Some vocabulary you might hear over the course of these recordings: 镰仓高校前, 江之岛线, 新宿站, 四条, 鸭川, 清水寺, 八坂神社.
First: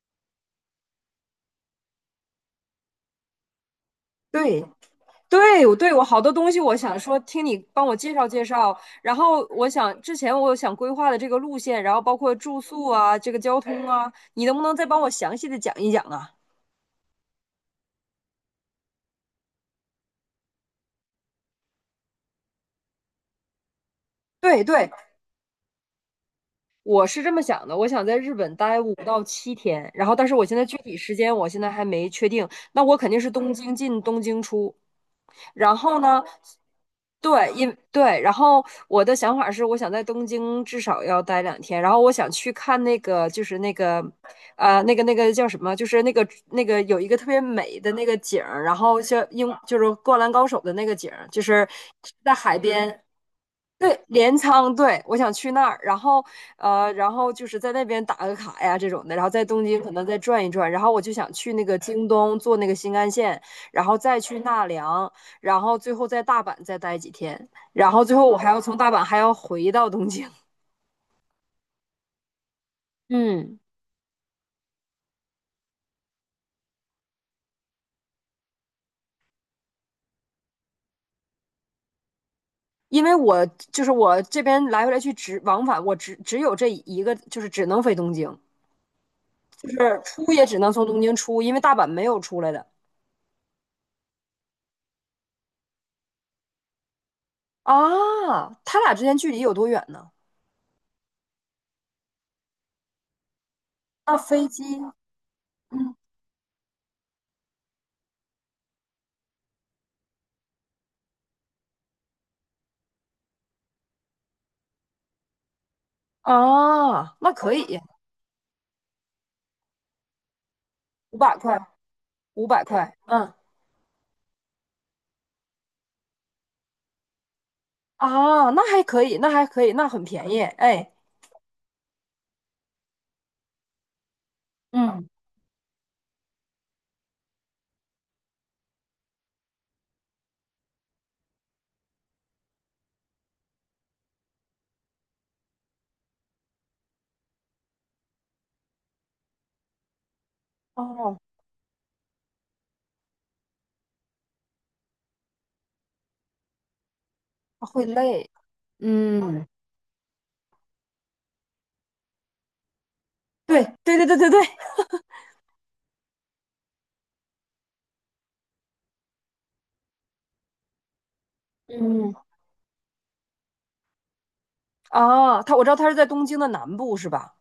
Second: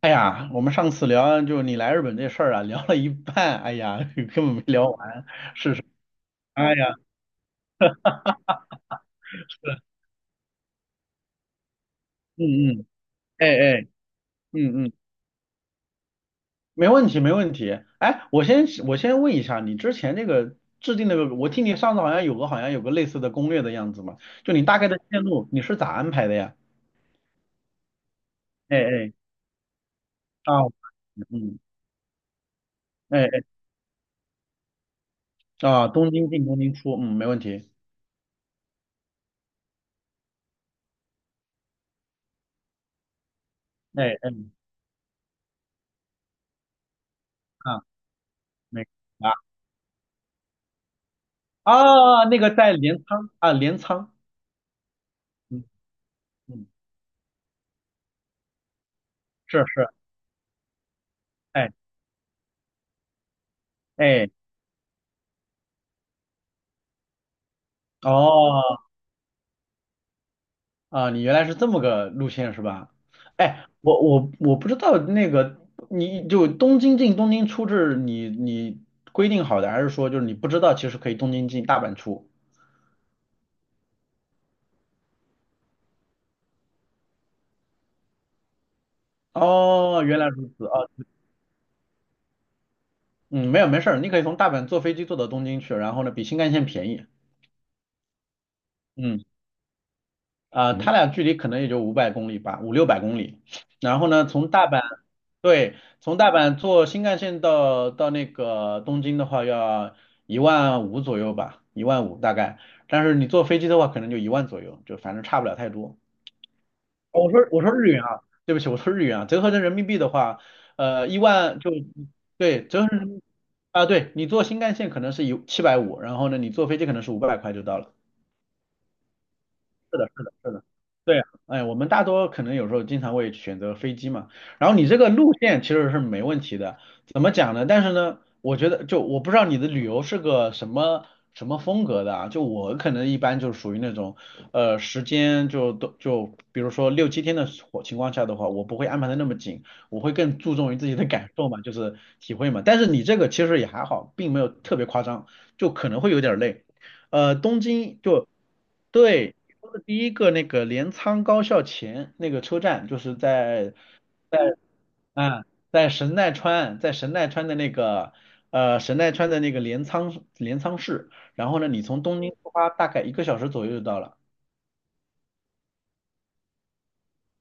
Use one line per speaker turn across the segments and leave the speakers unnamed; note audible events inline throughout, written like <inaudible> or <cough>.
哎呀，我们上次聊就你来日本这事儿啊，聊了一半，哎呀，<laughs> 根本没
对
聊完。
对，我好多东西，
哎
我
呀，
想说听你帮我介绍介绍。然后我想之前我想规划的这个路线，然后包括
嗯
住
嗯，
宿啊，这个
哎
交
哎，
通啊，你能不能
嗯
再
嗯，
帮我详细的讲一讲啊？
没问题没问题。哎，我先问一下，你之前那个制定那个，我听你上次好像有个类似的攻略的样子嘛，就
对
你大概
对，
的线路你是咋安排的呀？
我是这么想的，我想在日本
哎
待五
哎，
到七天，然后但是我
啊，
现在具体时间我
嗯，
现在还没确定，那我肯定
哎
是
哎，
东京进东京出，然
啊，
后
东
呢，
京进东京出，嗯，没问
对，
题。
然后我的想法是，我想在东京至少要待两天，然后我想去看那个，就是那个，
哎哎，
那个那个叫什么，就是那个有一个特别美
啊，
的那个景儿，然
没
后像
啊
英就是《灌篮高手》的那个景儿，就是
啊，
在
那个
海
在
边，
镰仓啊，镰
对，
仓，
镰仓，对，我想去
嗯
那儿，
嗯，
然后就是在那边打个卡呀这种的，然后在
是
东京
是，
可能再转一转，然后我就想去那
哎。
个京东坐那个新干线，然后再
哎
去纳凉，然后最后在大阪再待几天，然后最后我还要从
哦，
大阪还要回到东京。
啊，你原来是这么个路线是吧？
嗯
哎，我不知道那个，你就东京进东京出是你规定好的，还是说就是你不知道其实可以东京进大阪出？
因为我就是我这边来回来去只往返，我只有这一个，就是只能飞东京，就是
哦，原来
出也
如
只
此
能
啊，
从东京出，因为大阪没有出来的
嗯，没有没事儿，你可以从大阪坐飞机坐到东京去，然后呢比新干线便宜，
啊。他俩之间
嗯，
距离有多远呢？
它俩距离可能也就五百公里吧，五六百公里，然后
那
呢
飞
从
机
大阪对，从大阪坐新干线到那个东京的话，要一万五左右吧，一万五大概。但是你坐飞机的话，可能就一万左右，就反正差不了太多。
啊，
哦我
那
说
可
我说
以，
日元啊，对不起，我说日元啊，折合成人民币的话，
五
一
百块，
万就
五百
对，折合
块，
成人民币
嗯
啊，对你坐新干线可能是一七百五，750然后呢，你坐飞机可能是五百块就到了。
啊，那还可以，那还可以，那
是
很
的，是
便
的，
宜，
是的，
哎，
对啊，哎，我们大多可能有时候经常会选择飞机嘛，然后你这
嗯，
个路线其实是没问题的，怎么讲呢？但是呢，我觉得就我不知道你的旅游是个什么风格的啊，就我可能一般就属于那种，时间就都就比如说六七天的火情况下的话，我不会安排的那么紧，我会更注重于自己的
哦，
感受嘛，就是体会嘛。但是你这个其实也还好，并没有特别夸张，就可能会有点累。东
他会
京就
累，
对，
嗯，
说的第一个那个镰仓高校前那个车站，就是
对
在
对对对对对，
嗯，在神奈川，在神奈川的那个神奈川的那个镰仓市，然后呢，你从
嗯，
东京出发大概一个小时左右就到了。
啊，我知道他是在东京的南部是吧？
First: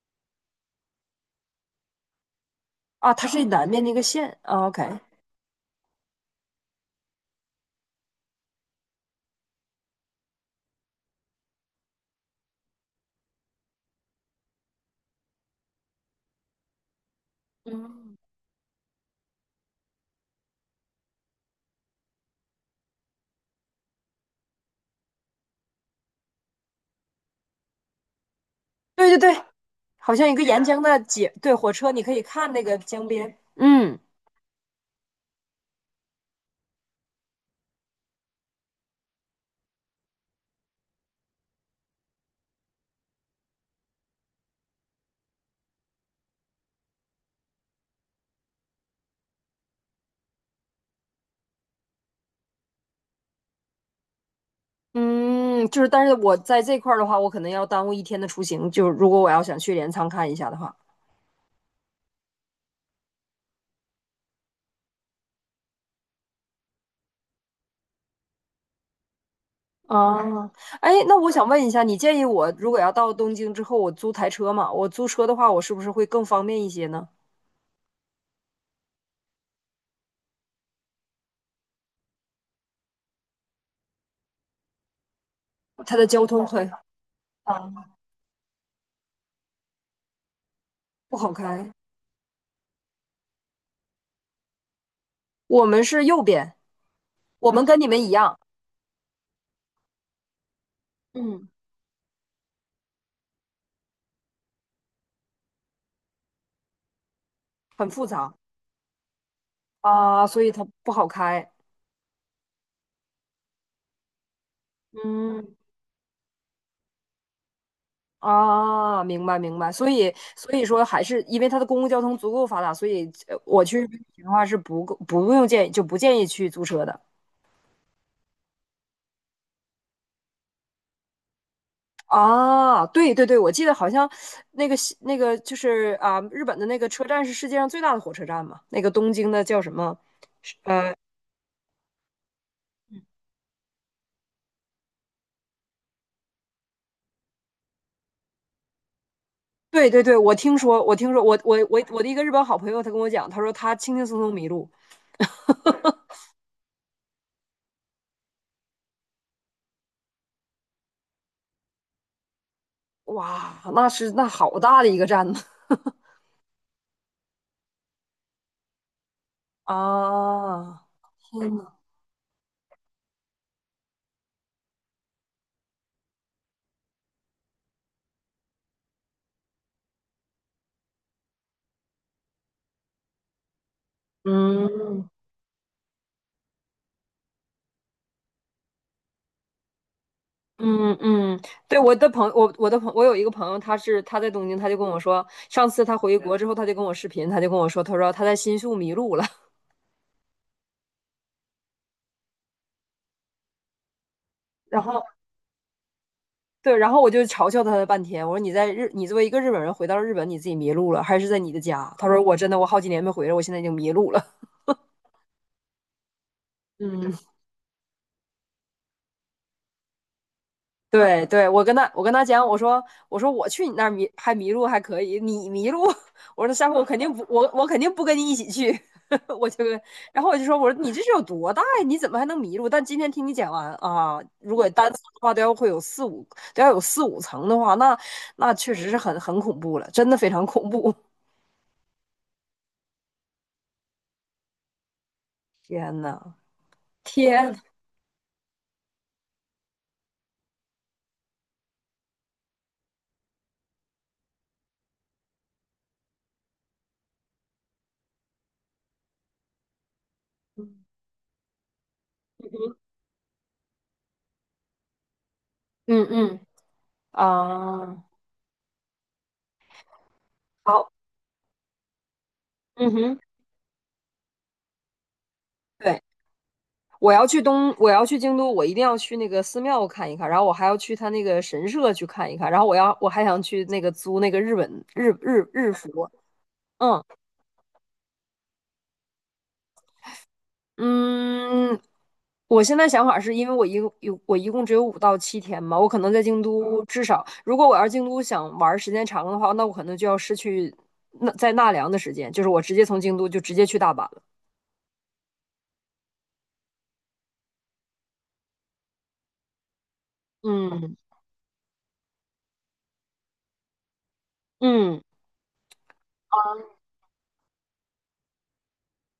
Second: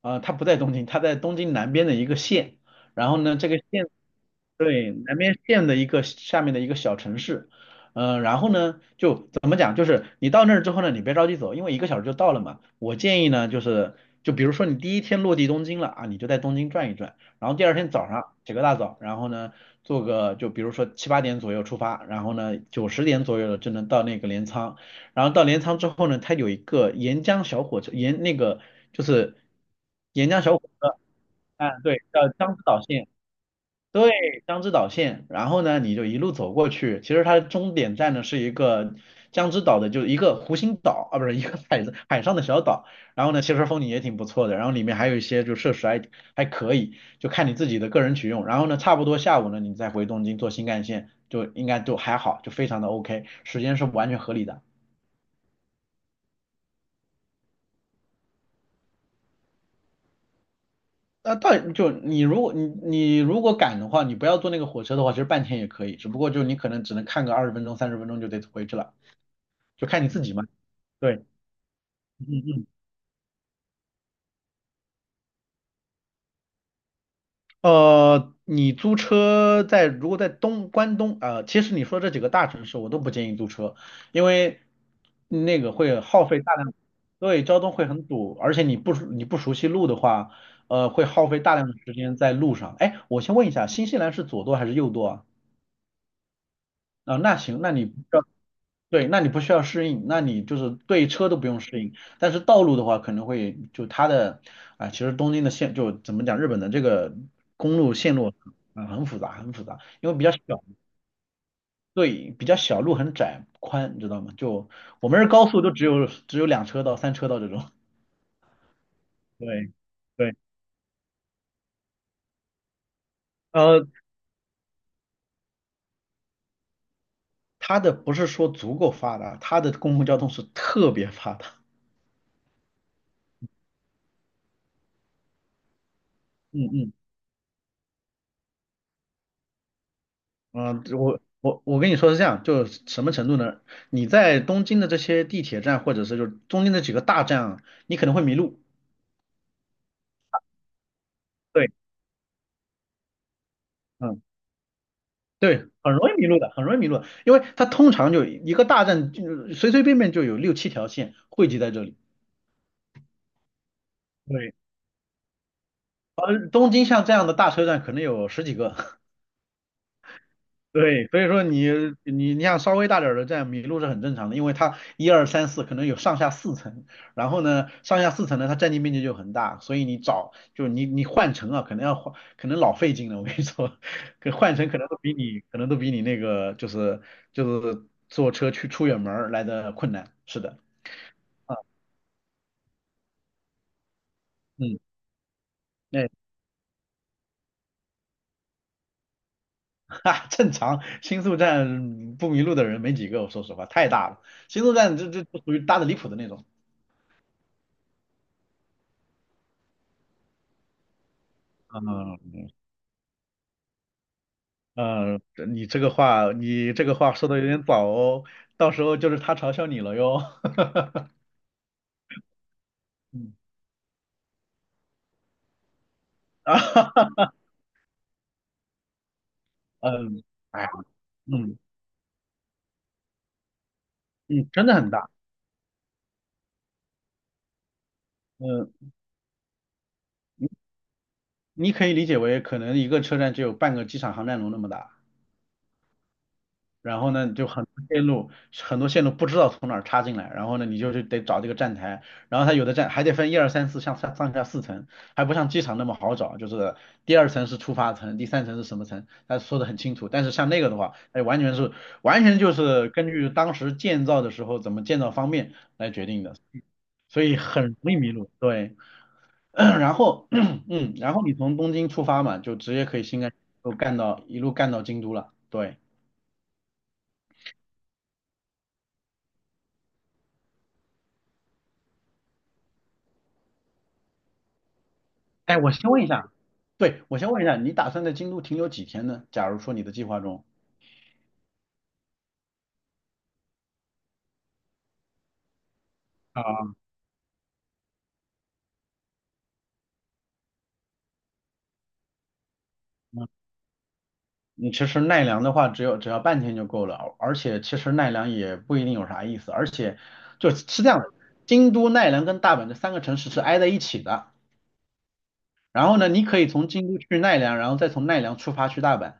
啊，他不在东京，他在东京南边的一个县，然
啊，
后
它
呢，
是
这个
南面
县。
那个县啊，OK，
对，南边县的一个下面的一个小城市，然后呢，就怎么讲，就是你到那儿之后呢，你别着急走，因为一个小时就到了嘛。我建议呢，就是就比如说你第一天落地东京了啊，你就在东京转一转，然后第二天早
嗯，
上起个大早，然后呢，做个就比如说七八点左右出发，然后呢九十点左右了就能到那个镰仓，然后到镰仓之后呢，它有一个沿江小火车，沿那个就
对对
是
对，好
沿
像一个
江小
沿
火
江
车，
的街，对，火
嗯，
车
对，
你可以
叫
看
江之
那个
岛
江
线，
边，嗯
对，江之岛线。然后呢，你就一路走过去，其实它的终点站呢是一个江之岛的，就是一个湖心岛啊，不是一个海上的小岛。然后呢，其实风景也挺不错的，然后里面还有一些就设施还可以，就看你自己的个人取用。然后呢，差不多下午呢，你再回东京坐新干线，就应该就还好，就非常的 OK，时间是完全合理的。
嗯，就是，但是我在这块儿的话，我可能要耽误一天的出行，就是如果我要想去镰仓看一下的话，
那到就你如果你如果赶的话，你不要坐那个火车的话，其实半天也可以，只不过就你可能只能看个二十分钟、三十分钟就得回去了，就看你自己嘛。
哦，哎，
对，
那我想问一下，你建议
嗯
我
嗯。
如果要到东京之后，我租台车嘛？我租车的话，我是不是会更方便一些呢？
你租车在如果在东关东啊、其实你说这几个大城市我都不建议租车，因为那个
它
会
的
耗
交
费
通
大
很
量，对，交
啊，
通会很堵，而且你不熟悉路的话，会
不
耗
好
费大量
开，
的时间在路上。哎，我先问一下，新西兰是左舵还是右舵啊？
我们是右边，
那
我
行，
们
那
跟你
你
们一样，
对，那你不需要适应，那你就是对车都不
嗯
用适应，但是道路的话可能会就它的其实东京的线就怎么讲，日本的这个公
很
路
复
线
杂
路很复杂，很复杂，因为比
啊，
较
所以
小，
它不好开。
对，比较小，路很窄宽，你知道吗？就我们是高
嗯
速都只有两车道、三车道这种，
啊，明白明白，
对
所以
对，
所以说还是因为它的公共交通足够发达，所以我去日
呃，
本旅行的话是不够不用建议就不建议去租车的。
它的不是说足够发达，它的公共交通是特别发达，
啊，对对对，我记得好像那个西那个就是啊，日本的
嗯
那个
嗯。
车站是世界上最大的火车站嘛，那个东京的叫什么？
嗯，
呃，
我跟你说是这样，就是什么程度呢？你在东京的这些地铁站，或者是就中间的几个大站啊，你可能会迷路。
对对对，我听说，我我
对，
我我的一个日本好朋友，他跟我讲，他说他轻轻松
嗯，
松迷路，
对，很容易迷路的，很容易迷路的，因为它通常就一个大站，就是随随便便就有六七条线汇集在这里。
哇，那
对，
好大的一个站呢。<laughs>
东京像这样的大车站可能有十几个，<laughs>
啊，
对，所以说你你像稍微大点儿的站迷路是很正常的，因为它一二三四可能有上下四层，然后呢上下四层呢它占地面积就很大，所以你找就你换乘啊，可能老费劲了，我跟你说，<laughs> 可换乘可能都
嗯
比你可能都比你那个就是就是坐车去出远门儿来的困难，是的，
嗯嗯，
啊
对，我有一个朋友，他在东京，他就
嗯，
跟我说，上次他
那、
回
<laughs>
国之后，他就跟我视频，他就跟我说，他说他在新宿迷路了。
哈，正常，新宿站不迷路的人没几个，我说实话太大了，新
<laughs>
宿
然
站
后
这属于大的离谱的那种，
对，然后我就嘲笑他了半天。我说你在日，你作为一个日本人回到了日本，你自己迷路了，还是在你的家？他说
嗯。
我真的，我好几年没回来，我现在已经迷路了。
嗯，这你这个话，你这个
嗯，
话说的
<laughs>
有点早哦，到时候就是他嘲笑你了哟。
对对，我跟他讲，我说我去你那儿迷路还可以，你迷路，<laughs> 我
<laughs>
说
嗯
下回我肯定
啊，
不我我肯定不跟你一起去，<laughs> 我就
<laughs>
然
嗯，
后我就说
哎呀，
我说你这是有多
嗯
大呀？你怎么还能迷路？但今天听你讲完啊，
嗯，
如
真
果
的
单
很
层
大，
的话都要有四五层的话，那确实
嗯，
是很恐怖了，真的非常恐怖，
你可以理解为可能一个车站只有半个机场航站楼那么大。
<laughs> 天呐。
然后呢，你就
天，
很多线路，很多线路不知道从哪儿插进来，然后呢，你就是得找这个站台，然后它有的站还得分一二三四，像上上下四层，还不像机场那么好找，就是第二层是出发层，第三层是什么层，他说的很清楚。但是像那个的话，哎，完全是完全就是根据当时建造的时候怎么建造方便来决
嗯
定的，
嗯
所以很容易
啊，
迷路。对，<clears throat> 然后 <clears throat>
好，
嗯，然后你从东京出发嘛，就直接
嗯
可以
哼，
新干都干到一路干到京都了。对。
对，我要去京都，我一定要去那个寺庙看一看，然后我还要去他那个神社去看一看，然后我还想去那个租那个日本日日
哎，我
日
先问一
服，
下，
嗯
对，我先问一下，你打算在京都停留几天呢？假如说你的计划中，
嗯，我现在想法是因为我一共只有五到七天嘛，我可能在京
啊，
都至少，如果我要是京都想玩儿时间长的话，那我可能就要失去那在奈良的时间，就是我直接从京都就直接去大阪了，
你其实奈良的话，只有只要半天就够了，而且其实奈良也不一定有啥意思，而且就是这
嗯
样的，京都、奈良跟大阪这三个城市是挨在一起的，
嗯。
然后呢，你可以从京都去奈良，然后再从奈良出发去大阪，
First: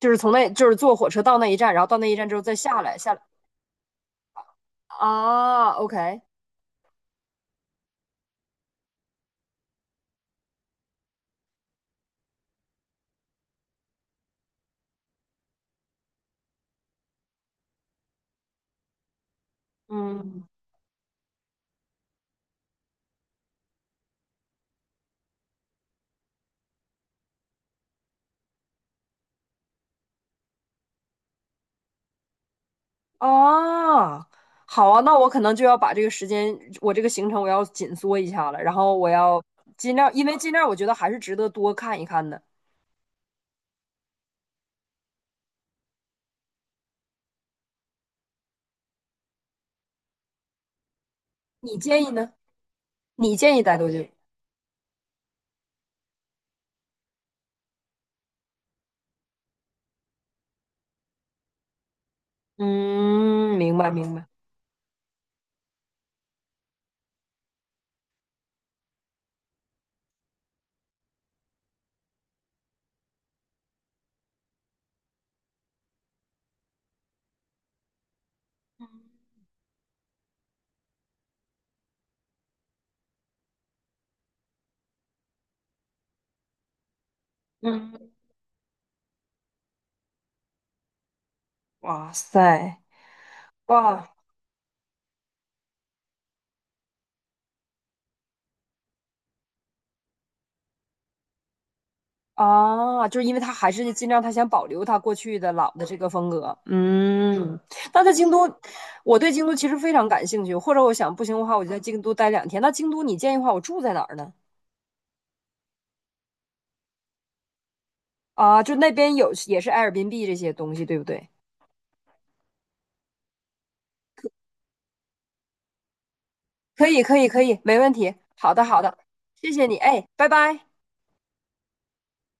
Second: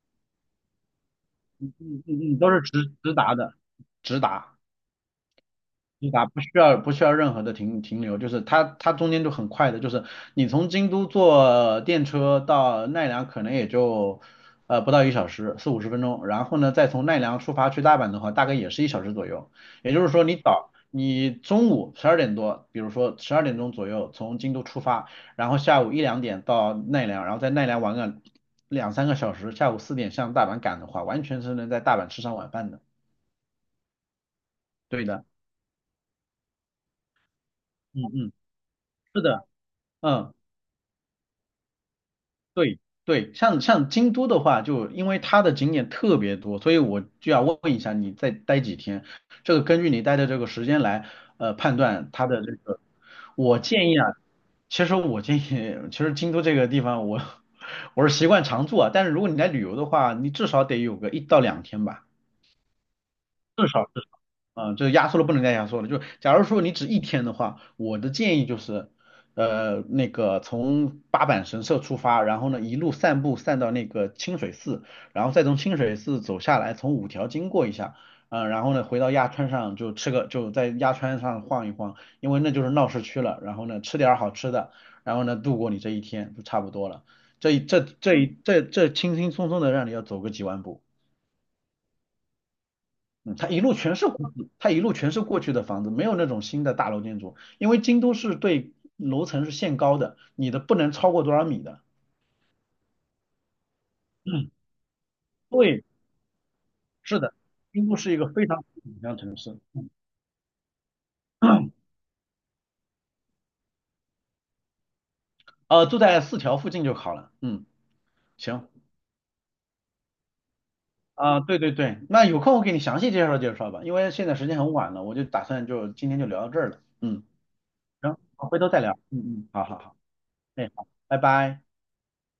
就是坐火车到那一
嗯
站，然后到
嗯
那一站之
嗯，
后
都
再
是
下
直
来，
直
下来
达的，直达。
啊
直
，OK，
达不需要任何的停留，就是它中间就很快的，就是你从京都坐电车到奈良可能也就不到一小时，四五十分钟，然后呢再从奈良出发去大阪的话，大概也是一小时左右。也就是说你
嗯，
早你中午十二点多，比如说十二点钟左右从京都出发，然后下午一两点到奈良，然后在奈良玩个两三个小时，下午四点向大阪赶的话，完全是能在大阪吃上晚饭的。
啊，好啊，
对
那
的，
我可能就要把这个时间，我这个行程我要紧
嗯
缩一
嗯，
下了，然后我
是
要
的，
尽量，因
嗯。
为尽量我觉得还是值得多看一看的。
对对，像像京都的话，就因为它的景点特别多，所以我就要问一下你再待几天，这个根据你待的这个时间来，判
你建议
断它
呢？
的这个。
你建
我
议待多
建议
久？
啊，其实我建议，其实京都这个地方我 <laughs> 我是习惯常住啊，但是如果你来旅游的话，你至少得有个一到两天吧，
嗯，
至
明白
少。
明白。
嗯，就是压缩了不能再压缩了。就假如说你只一天的话，我的建议就是，那个从八坂神社出发，然后呢一路散步散到那个清水寺，然后再从清水寺走下来，从五条经过一下，然后呢回到鸭川上就吃个就在鸭川上晃一晃，因为那就是闹市区了。然后呢吃点儿好吃的，然后呢度过你这一天就差不多了。这一这
嗯，
这一这这轻轻松松的让你要走个几万步。
哇塞，
嗯，它一路全是
哇。
过去，它一路全是过去的房子，没有那种新的大楼建筑，因为京都是对楼层是限高的，你的不能超过多少米的。
啊，就是因为他还是尽量他想保留他过去的老
对，
的这个风格。
是的，
嗯，
京都
那在
是一个
京
非
都，
常紧张
我对
城
京都
市，
其实非常感兴趣，或者我想不行的话，我就在京都待两天。那京都你建议的话，我住在哪儿呢？
住在四条附近就好了。嗯，
啊，
行，
就那边有也是 Airbnb 这些东西，对不对？
对对对，那有空我给你详细介绍介绍吧，因为现在时间很晚了，我就打算就今天就聊到这儿了。
可以，可
嗯，
以，可以，没问题。
行，好
好
回
的，
头
好
再聊。
的，
嗯嗯，
谢
好
谢你，
好好，
哎，拜拜。
哎，好，拜拜。